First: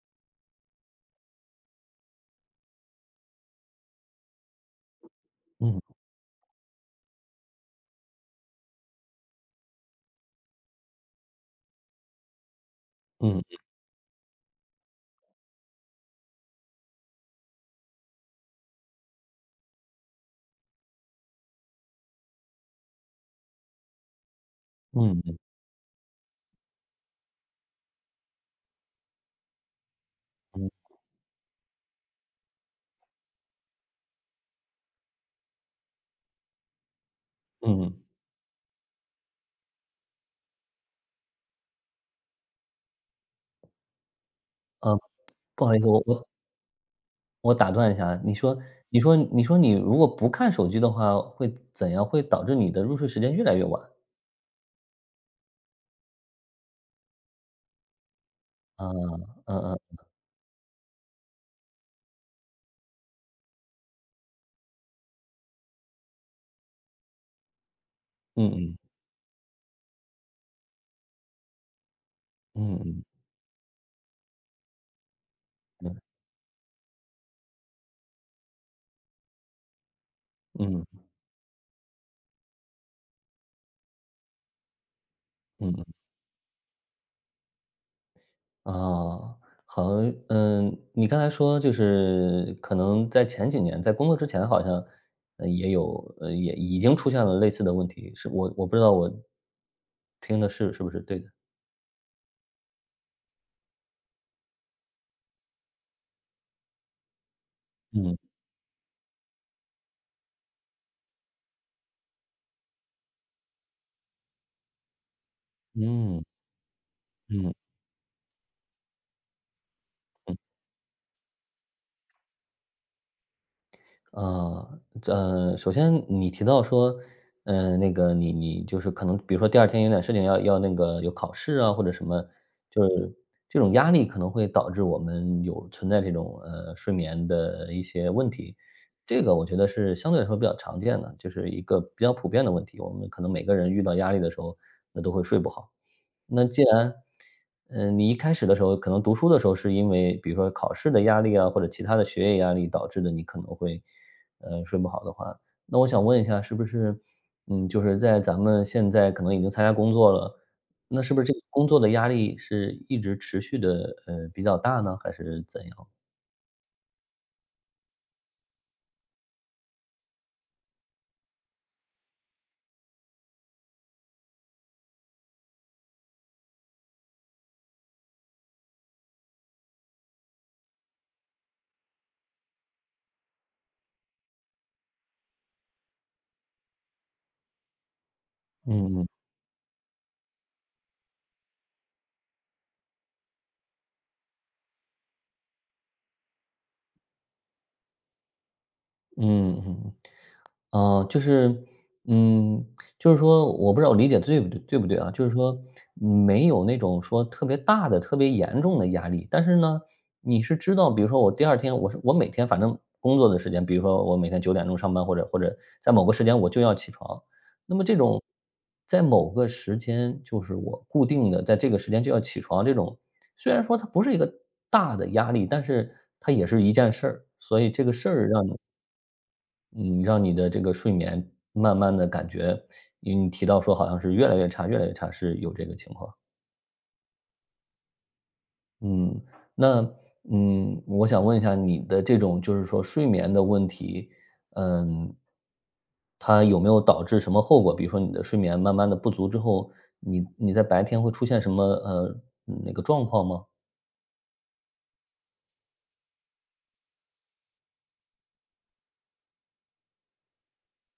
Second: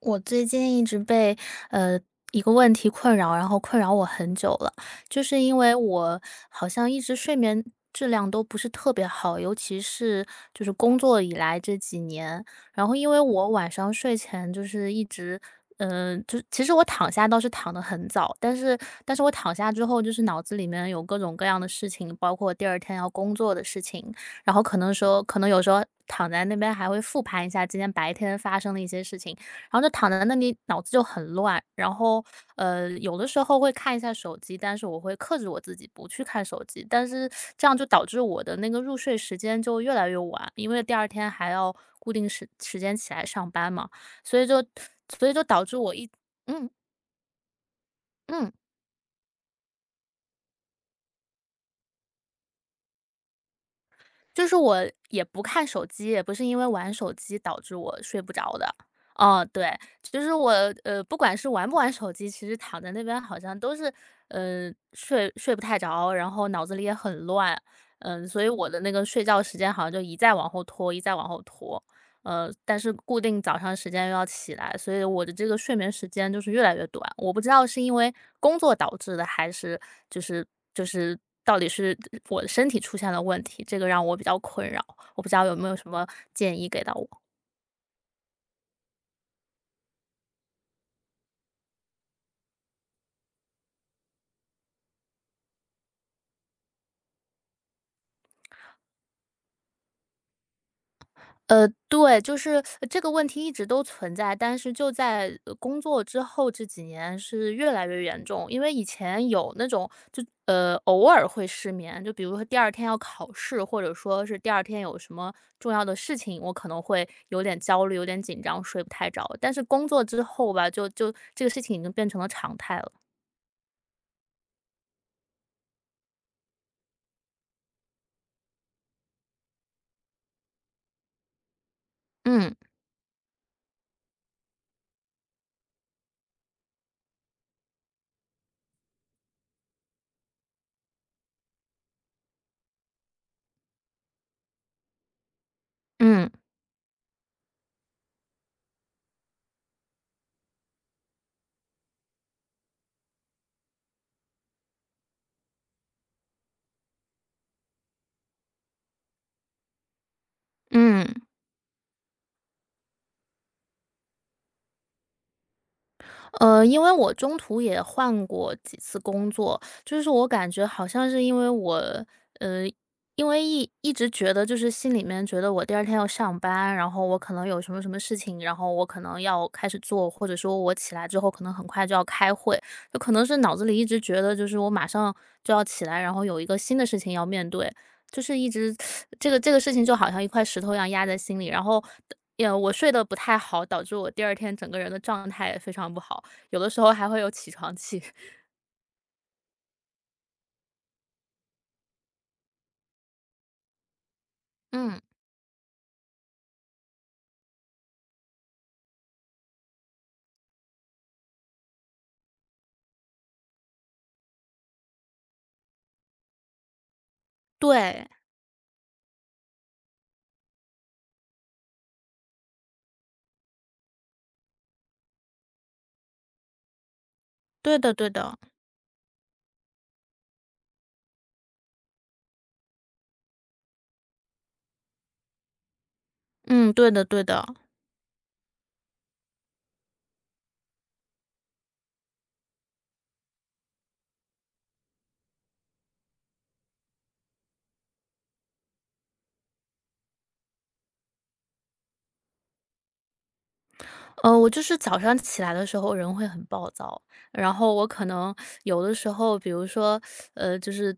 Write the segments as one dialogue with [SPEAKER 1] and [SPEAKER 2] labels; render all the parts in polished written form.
[SPEAKER 1] 我最近一直被呃一个问题困扰，然后困扰我很久了，就是因为
[SPEAKER 2] 嗯
[SPEAKER 1] 我好像一直睡眠质量都不是特别好，尤其是就是工作以来这几年，然后因为我
[SPEAKER 2] 嗯
[SPEAKER 1] 晚上睡前就是一直。就其实我躺下倒是躺得很早，但是我躺下之后，就是脑子里面有各种各样的事情，包括第二天要工作的事情，然后可
[SPEAKER 2] 嗯
[SPEAKER 1] 能有时候躺在那边还会复盘一下今天白天发生的一些事情，然后就躺在那里，脑
[SPEAKER 2] 嗯
[SPEAKER 1] 子就很乱。然后，有的时候会看一下手机，但是我会克制我自己不去看手机。但是这样就
[SPEAKER 2] 嗯。
[SPEAKER 1] 导致我的那个入睡时间就越来越晚，因为第二天还要固定时间起来上班嘛，所以就
[SPEAKER 2] 呃，
[SPEAKER 1] 所以就
[SPEAKER 2] 不
[SPEAKER 1] 导
[SPEAKER 2] 好
[SPEAKER 1] 致
[SPEAKER 2] 意思，
[SPEAKER 1] 我
[SPEAKER 2] 我我
[SPEAKER 1] 嗯
[SPEAKER 2] 我打断一下啊，你
[SPEAKER 1] 嗯。
[SPEAKER 2] 说你如果不看手机的话会怎样？会导致你的入睡时间越来越晚？
[SPEAKER 1] 就是我也不看手机，也不是因为玩手机导致我睡不着的。
[SPEAKER 2] 啊，
[SPEAKER 1] 哦，
[SPEAKER 2] 嗯
[SPEAKER 1] 对，
[SPEAKER 2] 嗯，
[SPEAKER 1] 就是我不管是玩不玩手机，其实躺在那边好像都是睡不太着，然后脑子里也很乱，所以我
[SPEAKER 2] 嗯
[SPEAKER 1] 的那个睡觉时间好像就一再往后拖，一再往后拖。但是
[SPEAKER 2] 嗯，
[SPEAKER 1] 固定早上时间又要起来，所以我的这个睡
[SPEAKER 2] 嗯
[SPEAKER 1] 眠
[SPEAKER 2] 嗯
[SPEAKER 1] 时间就是越来越短。我不知道是因为工作导致的，还是就是就
[SPEAKER 2] 嗯
[SPEAKER 1] 是到底是我的身体出现了问题，这个让我比较困扰。我不知道有没
[SPEAKER 2] 嗯
[SPEAKER 1] 有
[SPEAKER 2] 嗯。
[SPEAKER 1] 什么建议给到我。
[SPEAKER 2] 哦，好，嗯，你刚才说就是可能在前几年，在工作之前好像，也有，也已经出现了类似的问题，是，我不知道我听的是不是对的？
[SPEAKER 1] 对，就是这个问题一直都存在，但是就在工作之后这几年是越来越
[SPEAKER 2] 嗯，
[SPEAKER 1] 严重。因为以前有那种就偶尔会失眠，就比如说第二天要考试，或者说是第二天有什么重要的事
[SPEAKER 2] 嗯，
[SPEAKER 1] 情，我可能会有
[SPEAKER 2] 嗯。
[SPEAKER 1] 点焦虑、有点紧张，睡不太着。但是工作之后吧，就这个事情已经变成了常态了。
[SPEAKER 2] 啊，首先你提到说，呃，那个你，就是可能比如说第二天有点事情，要那个有考试啊，或者什么，
[SPEAKER 1] 嗯
[SPEAKER 2] 就是这种压力可能会导致我们有存在这种，呃，睡眠的一些问题。这个我觉得是相对来说比较常见的，就是一个比较普遍的问题，我们可能每个人遇到压力的时候，那都会睡不好。
[SPEAKER 1] 嗯
[SPEAKER 2] 那既然，嗯，你一开始的时候，可能读书的时候是因为比如说考试的压力啊，或者其他的学业压力导致的，你可能会，呃，睡不好的话，那我想问一下，是不是，嗯，就是在咱们现在可能已经参加工作了，那是
[SPEAKER 1] 嗯。
[SPEAKER 2] 不是这个工作的压力是一直持续的，呃，比较大呢，还是怎样？
[SPEAKER 1] 因为我中途也换过几次工作，就是我感觉好像是因为我，呃，因为一直觉得就是心里面觉得我第二天要上班，然后我可能有什么什么事情，然后我可能要开始做，或者说我起来之后可能很快就要开会，就可能是脑子里一直觉得就是我马上就要起来，然后有一个新的事情要面对，就是一直
[SPEAKER 2] 嗯
[SPEAKER 1] 这个事情就好像一块石头一样压在心里，然后。也我睡得不太好，导致我第二天整个人的状态也非常不好。有的时候还会有起床气。
[SPEAKER 2] 嗯嗯，哦，就是，嗯，就是说，我不知道我理解对不对，
[SPEAKER 1] 嗯。
[SPEAKER 2] 啊？就是说，没有那种说特别大的、特别严重的压力，但是呢，你是知道，比如说我第二天，我是我每天反正工作的时间，比如说我每天九点钟上班，或者在某个时间我就要起床，那么这
[SPEAKER 1] 对，
[SPEAKER 2] 种在某个时间，就是我固定的在这个时间就要起床，这种虽然说它不是一个大的压力，但是它也是一件事儿，所以
[SPEAKER 1] 对
[SPEAKER 2] 这个
[SPEAKER 1] 的
[SPEAKER 2] 事
[SPEAKER 1] 对
[SPEAKER 2] 儿
[SPEAKER 1] 的，
[SPEAKER 2] 让你，嗯，让你的这个睡眠慢慢的感觉因为你提到说好像是越来越差，是有这个情况。
[SPEAKER 1] 嗯，对的对的。
[SPEAKER 2] 嗯，那，嗯，我想问一下你的这种就是说睡眠的问题，嗯，它有没有导致什么后果？比如说你的睡眠慢慢的不足之后，你在白天会出现什么，呃，那个状况吗？
[SPEAKER 1] 我就是早上起来的时候人会很暴躁，然后我可能有的时候，比如说，就是，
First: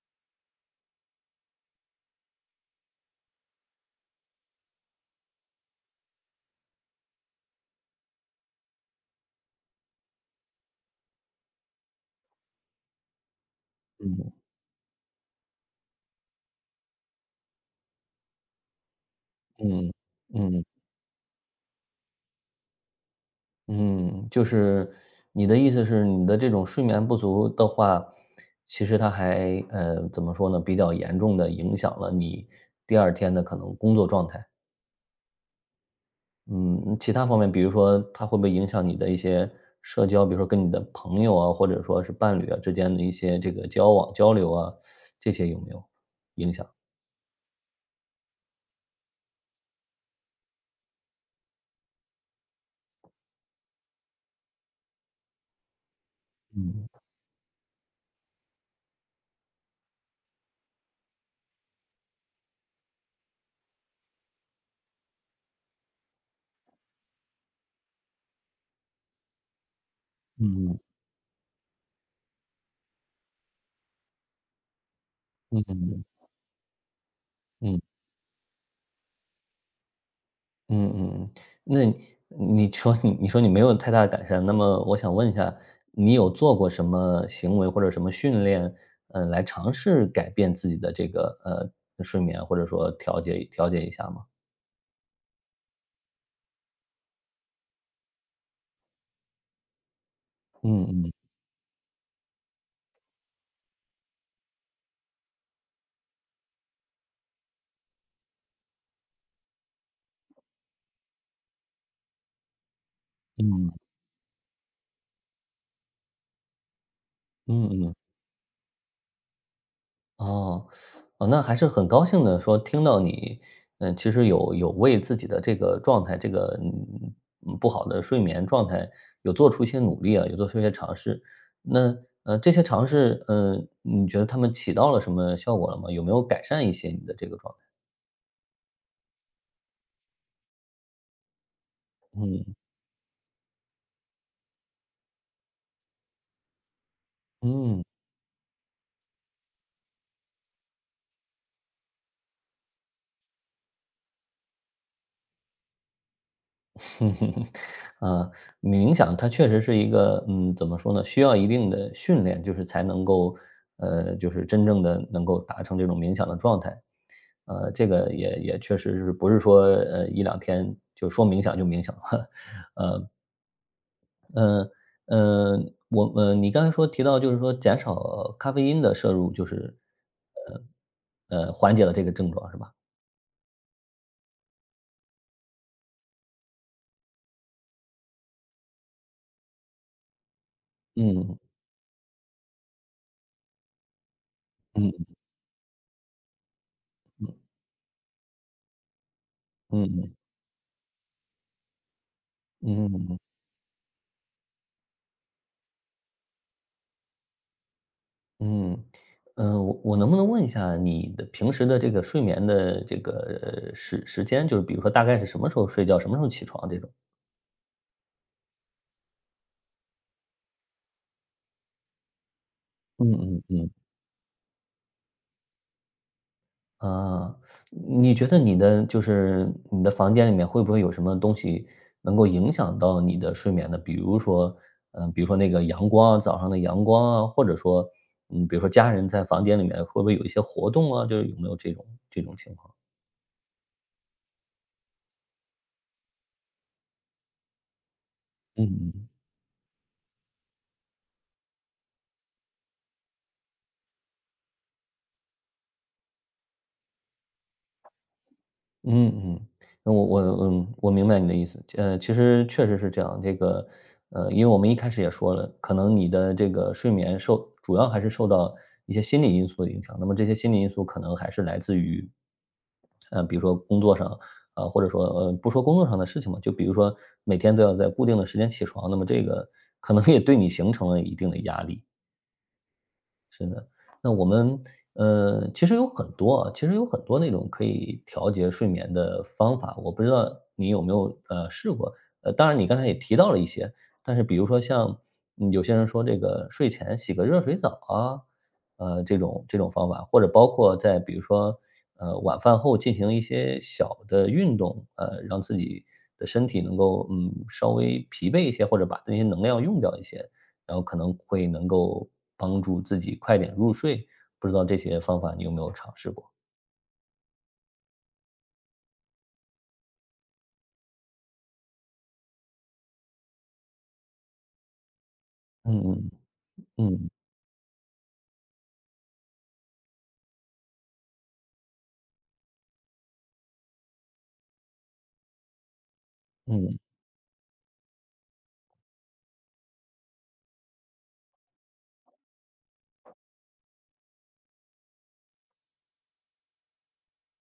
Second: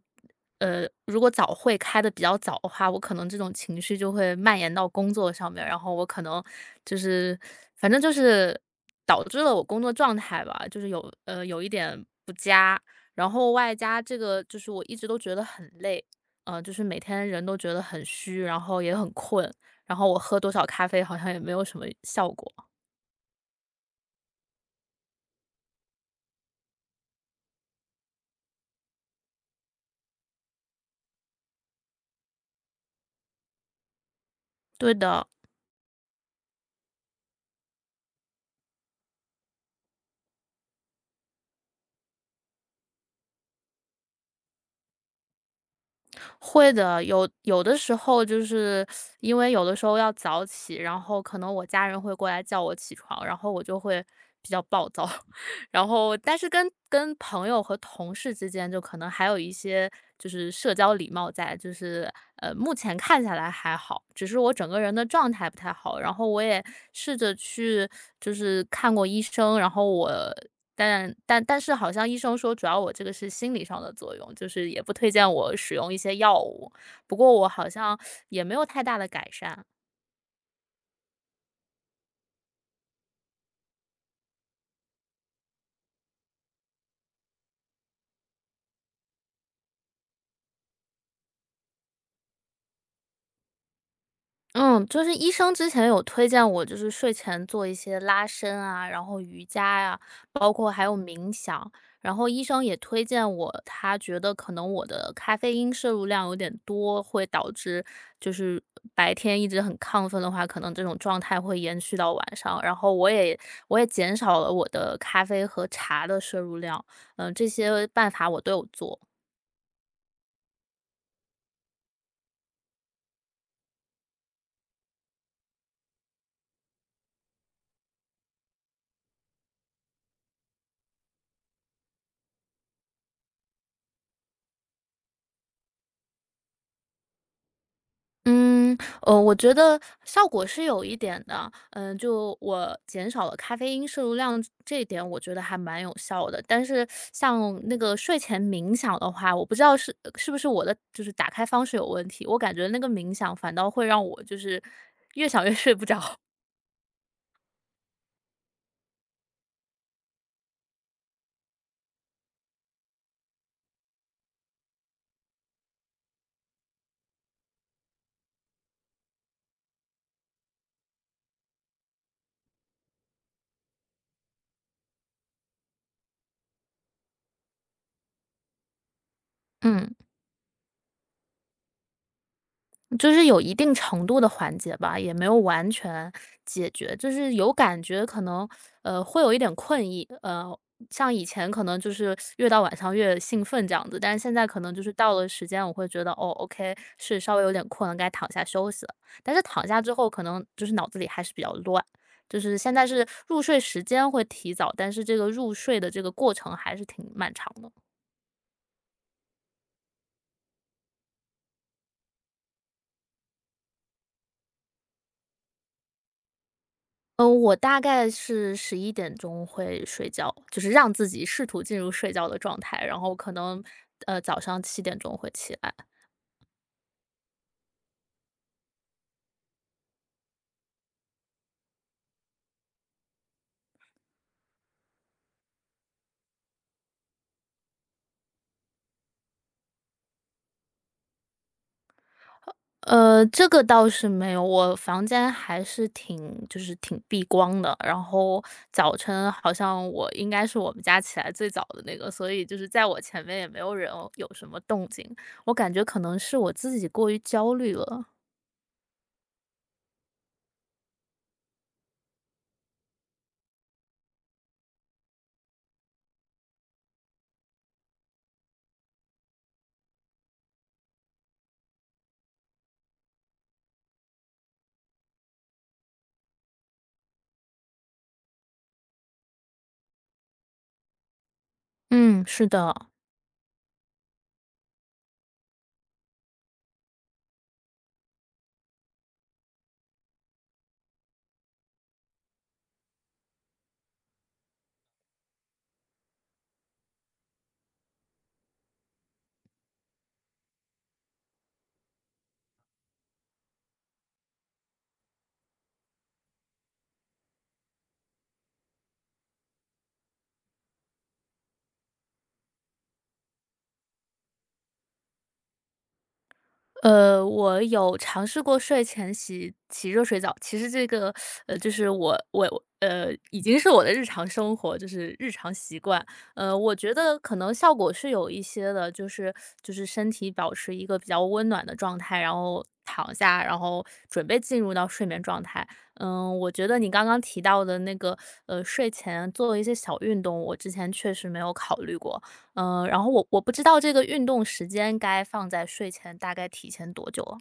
[SPEAKER 1] 如果早会开的比较早的话，我可能这种情绪就会蔓延到工作上面，然后我可能就是，反正就是导致了我工作状态吧，就是有一点不佳，然后外加这个就是我一直都觉得很累，就是每天人都觉得很虚，然后也很困，
[SPEAKER 2] 嗯，
[SPEAKER 1] 然后我喝多
[SPEAKER 2] 嗯。
[SPEAKER 1] 少咖啡好像也没有什么效果。
[SPEAKER 2] 嗯，就是你的意思是你的这种睡眠不足的话，其实它还，呃，怎么说呢，比较严重的影响了你第二天的可能工作状态。
[SPEAKER 1] 对的，
[SPEAKER 2] 嗯，其他方面，比如说它会不会影响你的一些社交，比如说跟你的朋友啊，或者说是伴侣啊之间的一些这个交往、交流啊，这些有没有影响？
[SPEAKER 1] 会的。有的时候就是因为有的时候要早起，然后可能我家人会过来叫我起床，然后我就会比较暴躁。然后但是跟朋友和同事之间，就可能还有一些就是社交礼貌在，就是目前看下来还好，只是我整个人的状态不太好。然后我也试着去就是看过医生，然后我
[SPEAKER 2] 嗯
[SPEAKER 1] 但是好像医生说主要我这个是心理上的作用，就是也不推荐我
[SPEAKER 2] 嗯
[SPEAKER 1] 使
[SPEAKER 2] 嗯。
[SPEAKER 1] 用一些
[SPEAKER 2] 嗯，
[SPEAKER 1] 药物，不过我好
[SPEAKER 2] 嗯。
[SPEAKER 1] 像也没有太大的改善。
[SPEAKER 2] 嗯嗯嗯，那，你说你没有太大的改善，那么我想问一下，你有做过什么行为或者什么训练，呃，来尝试改变自己的这个，呃，睡眠，或者说调节一下吗？
[SPEAKER 1] 嗯，就是医生之前有推荐我，就是睡前做一些拉伸啊，然后瑜伽呀、包括还
[SPEAKER 2] 嗯
[SPEAKER 1] 有
[SPEAKER 2] 嗯
[SPEAKER 1] 冥想。然后医生也推荐我，他觉得可能我的咖啡因摄入量有点多，会导致就是白天一直很亢奋的话，可能这种状态会延续到晚上。然后我也
[SPEAKER 2] 嗯
[SPEAKER 1] 我也减少了我的咖啡和茶的摄入量，这
[SPEAKER 2] 嗯嗯
[SPEAKER 1] 些
[SPEAKER 2] 嗯。
[SPEAKER 1] 办法我都有做。
[SPEAKER 2] 哦，哦，那还是很高兴的，说听到你，嗯，其实有为自己的这个状态，这个，嗯，不好的睡眠状态，有做出一些努力啊，有做出一些尝试。那，呃，这些尝试，嗯，你觉得他们起到了什么效果了吗？有没有改善一些你的这个状态？
[SPEAKER 1] 我觉得效果是有一点的，就
[SPEAKER 2] 嗯
[SPEAKER 1] 我减少了咖啡因摄入量这一点，我觉得还蛮有效的。但是像那
[SPEAKER 2] 嗯。
[SPEAKER 1] 个睡前冥想的话，我不知道是不是我的就是打开方式有问题，我感觉那个冥想反倒会让我就是越想越睡不着。
[SPEAKER 2] 哼哼哼，啊，冥想它确实是一个，嗯，怎么说呢，需要一定的训练，就是才能够，呃，就是真正的能够达成这种冥想的状态。呃，这个也也确实是不是说，呃一两天就说冥想就冥想了。嗯呃，呃，你刚才说提到就是说减少咖啡因的摄入，就 是，
[SPEAKER 1] 嗯。
[SPEAKER 2] 呃，缓解了这个症状是吧？
[SPEAKER 1] 就是有一定程度的缓解吧，也没有完全解决，就是有感觉可能，会有一点困意，像以
[SPEAKER 2] 嗯，
[SPEAKER 1] 前可能就是越到晚上越兴奋这样子，但是现在可能就是
[SPEAKER 2] 嗯，
[SPEAKER 1] 到了时间，我会觉得哦，OK，是稍微有点困了，该躺下休息了。但是躺下
[SPEAKER 2] 嗯
[SPEAKER 1] 之后，
[SPEAKER 2] 嗯
[SPEAKER 1] 可能就是脑子里还是比较乱，就是现在
[SPEAKER 2] 嗯，
[SPEAKER 1] 是
[SPEAKER 2] 嗯。
[SPEAKER 1] 入睡时间会提早，但是这个入睡的这个过程还是挺漫长的。
[SPEAKER 2] 嗯，呃，我我能不能问一下你的平时的这个睡眠的这个，时，间，就是比如说大概是什么时候睡觉，什么时候起床这种？
[SPEAKER 1] 我大概是11点钟会睡觉，就是让自己试图进入睡觉的状态，然
[SPEAKER 2] 嗯
[SPEAKER 1] 后可
[SPEAKER 2] 嗯
[SPEAKER 1] 能，
[SPEAKER 2] 嗯。
[SPEAKER 1] 早上7点钟会起来。
[SPEAKER 2] 啊，你觉得你的就是你的房间里面会不会有什么东西能够影响到你的睡眠呢？比如说，嗯，比如说那个阳光啊，早上的阳光啊，或者说，嗯，比如说家人在房间里面会不会有一些活动啊？就是有没有这种，情况？
[SPEAKER 1] 这个倒是没有，我房间还是挺就是挺避光的，然后
[SPEAKER 2] 嗯
[SPEAKER 1] 早
[SPEAKER 2] 嗯。
[SPEAKER 1] 晨好像我应该是我们家起来最早的那个，所以就是在我前面也没有人有什么动静，我感觉可能是我自己过于焦虑了。
[SPEAKER 2] 嗯嗯，那我，嗯，我明白你的意思。呃，其实确实是这样，因为我们一开始也说了，可能你的这个睡眠受主要还是受到一些心理因素的影响，那么这些心理因素可能还是来自于，呃，比如说工作上，呃，或者说不说工作上的事情嘛，就比如说每天都要在固定的时间起床，那么这个可能也对你形成了一定的压力。
[SPEAKER 1] 嗯，是的。
[SPEAKER 2] 那我们，呃，其实有很多啊，其实有很多那种可以调节睡眠的方法，我不知道你有没有，试过？呃，当然你刚才也提到了一些，但是比如说像，嗯，有些人说这个睡前洗个热水澡啊，这种这种方法，或者包括在比如说，晚饭后进行一些小的运动，呃让自己的身体能够，嗯，稍微疲惫一些，或者把那些能量用掉一些，然后可能会能够帮助自己快点入睡，不知道这些方法你有没有尝试过？
[SPEAKER 1] 我有尝试过睡前洗洗热水澡，其实这个，就是我已经是我的日常生活，就是日常
[SPEAKER 2] 嗯
[SPEAKER 1] 习惯。
[SPEAKER 2] 嗯
[SPEAKER 1] 我觉
[SPEAKER 2] 嗯
[SPEAKER 1] 得可能效果是有一些的，就是身体保持一个比较温暖的状态，然后躺下，然后准备进入到睡眠状态。我觉
[SPEAKER 2] 嗯，
[SPEAKER 1] 得你刚刚提到的那个，睡前做一些小运动，我之前确实没有考虑过。然后我不知道这个运动时间该放在睡前大概提前多久啊？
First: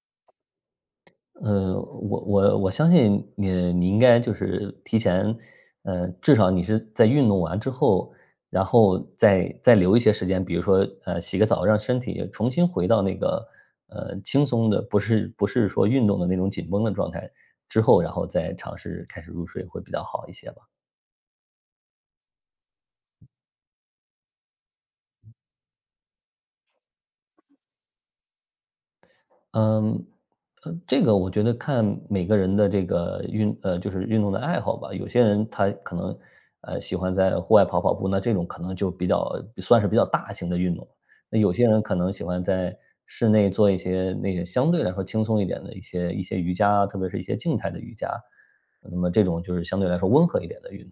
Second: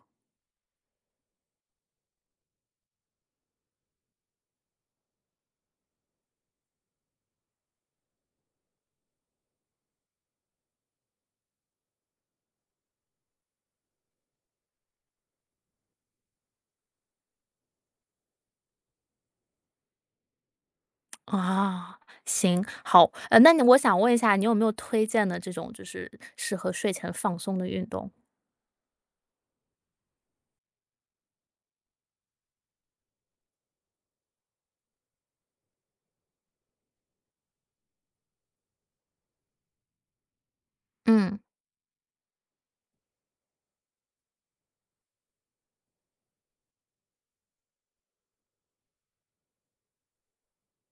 [SPEAKER 2] 我相信你，你应该就是提前，呃，至少你是在运动完之后，然后再留一些时间，比如说呃洗个澡，让身体重新回到那个，轻松的，不是说运动的那种紧绷的状态之后，然后再尝试开始入睡会比较好一些吧。
[SPEAKER 1] 啊，行，好，那我想问一下，你有没有推荐的这种就是适合睡前放松的运动？
[SPEAKER 2] 嗯，呃，这个我觉得看每个人的这个就是运动的爱好吧。有些人他可能，呃，喜欢在户外跑跑步，那这种可能就比较算是比较大型的运动。那
[SPEAKER 1] 嗯
[SPEAKER 2] 有些人可能喜欢在室内做一些那个相对来说轻松一点的一些瑜伽啊，特别是一些静态的瑜伽。那么这种就是相对来说温和一点的运动。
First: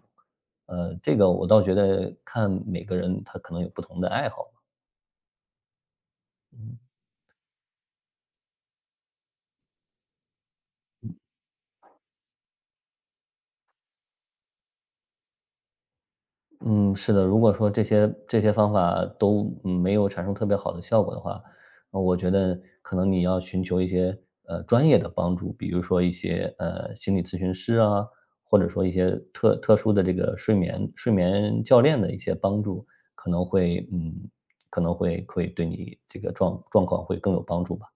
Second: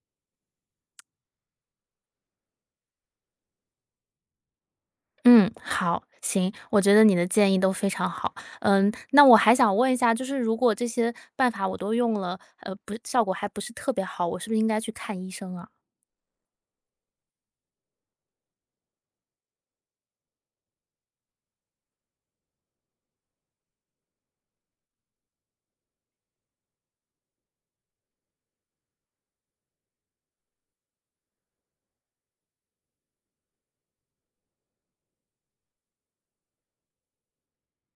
[SPEAKER 2] 呃，这个我倒觉得看每个人他可能有不同的爱好吧，
[SPEAKER 1] 嗯，好，行，
[SPEAKER 2] 嗯。
[SPEAKER 1] 我觉得你的建议都非常好。那我还想问一下，就是如果这些办法我都用了，不，效果还不是特别好，我是不是应该去看医生啊？
[SPEAKER 2] 嗯，是的，如果说这些方法都，没有产生特别好的效果的话，呃我觉得可能你要寻求一些，专业的帮助，比如说一些，心理咨询师啊，或者说一些特殊的这个睡眠教练的一些帮助，可能会嗯可能会，对你这个，状况会更有帮助吧。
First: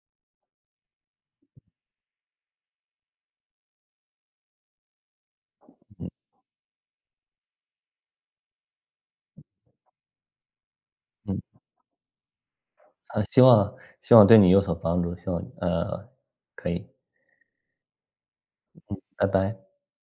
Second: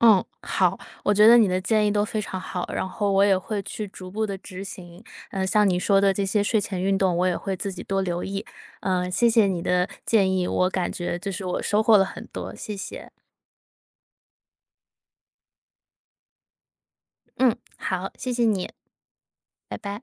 [SPEAKER 1] 嗯，好，我觉得你的建议都非常好，然后我也会去逐步的执行。像你说的这些睡前运动，我也会自己多留意。谢谢你的建议，我感觉就
[SPEAKER 2] 嗯，
[SPEAKER 1] 是我收获了很多，谢谢。
[SPEAKER 2] 啊，希望，希望对你有所帮助，希望，可以，
[SPEAKER 1] 嗯，好，谢谢你，
[SPEAKER 2] 拜拜。
[SPEAKER 1] 拜拜。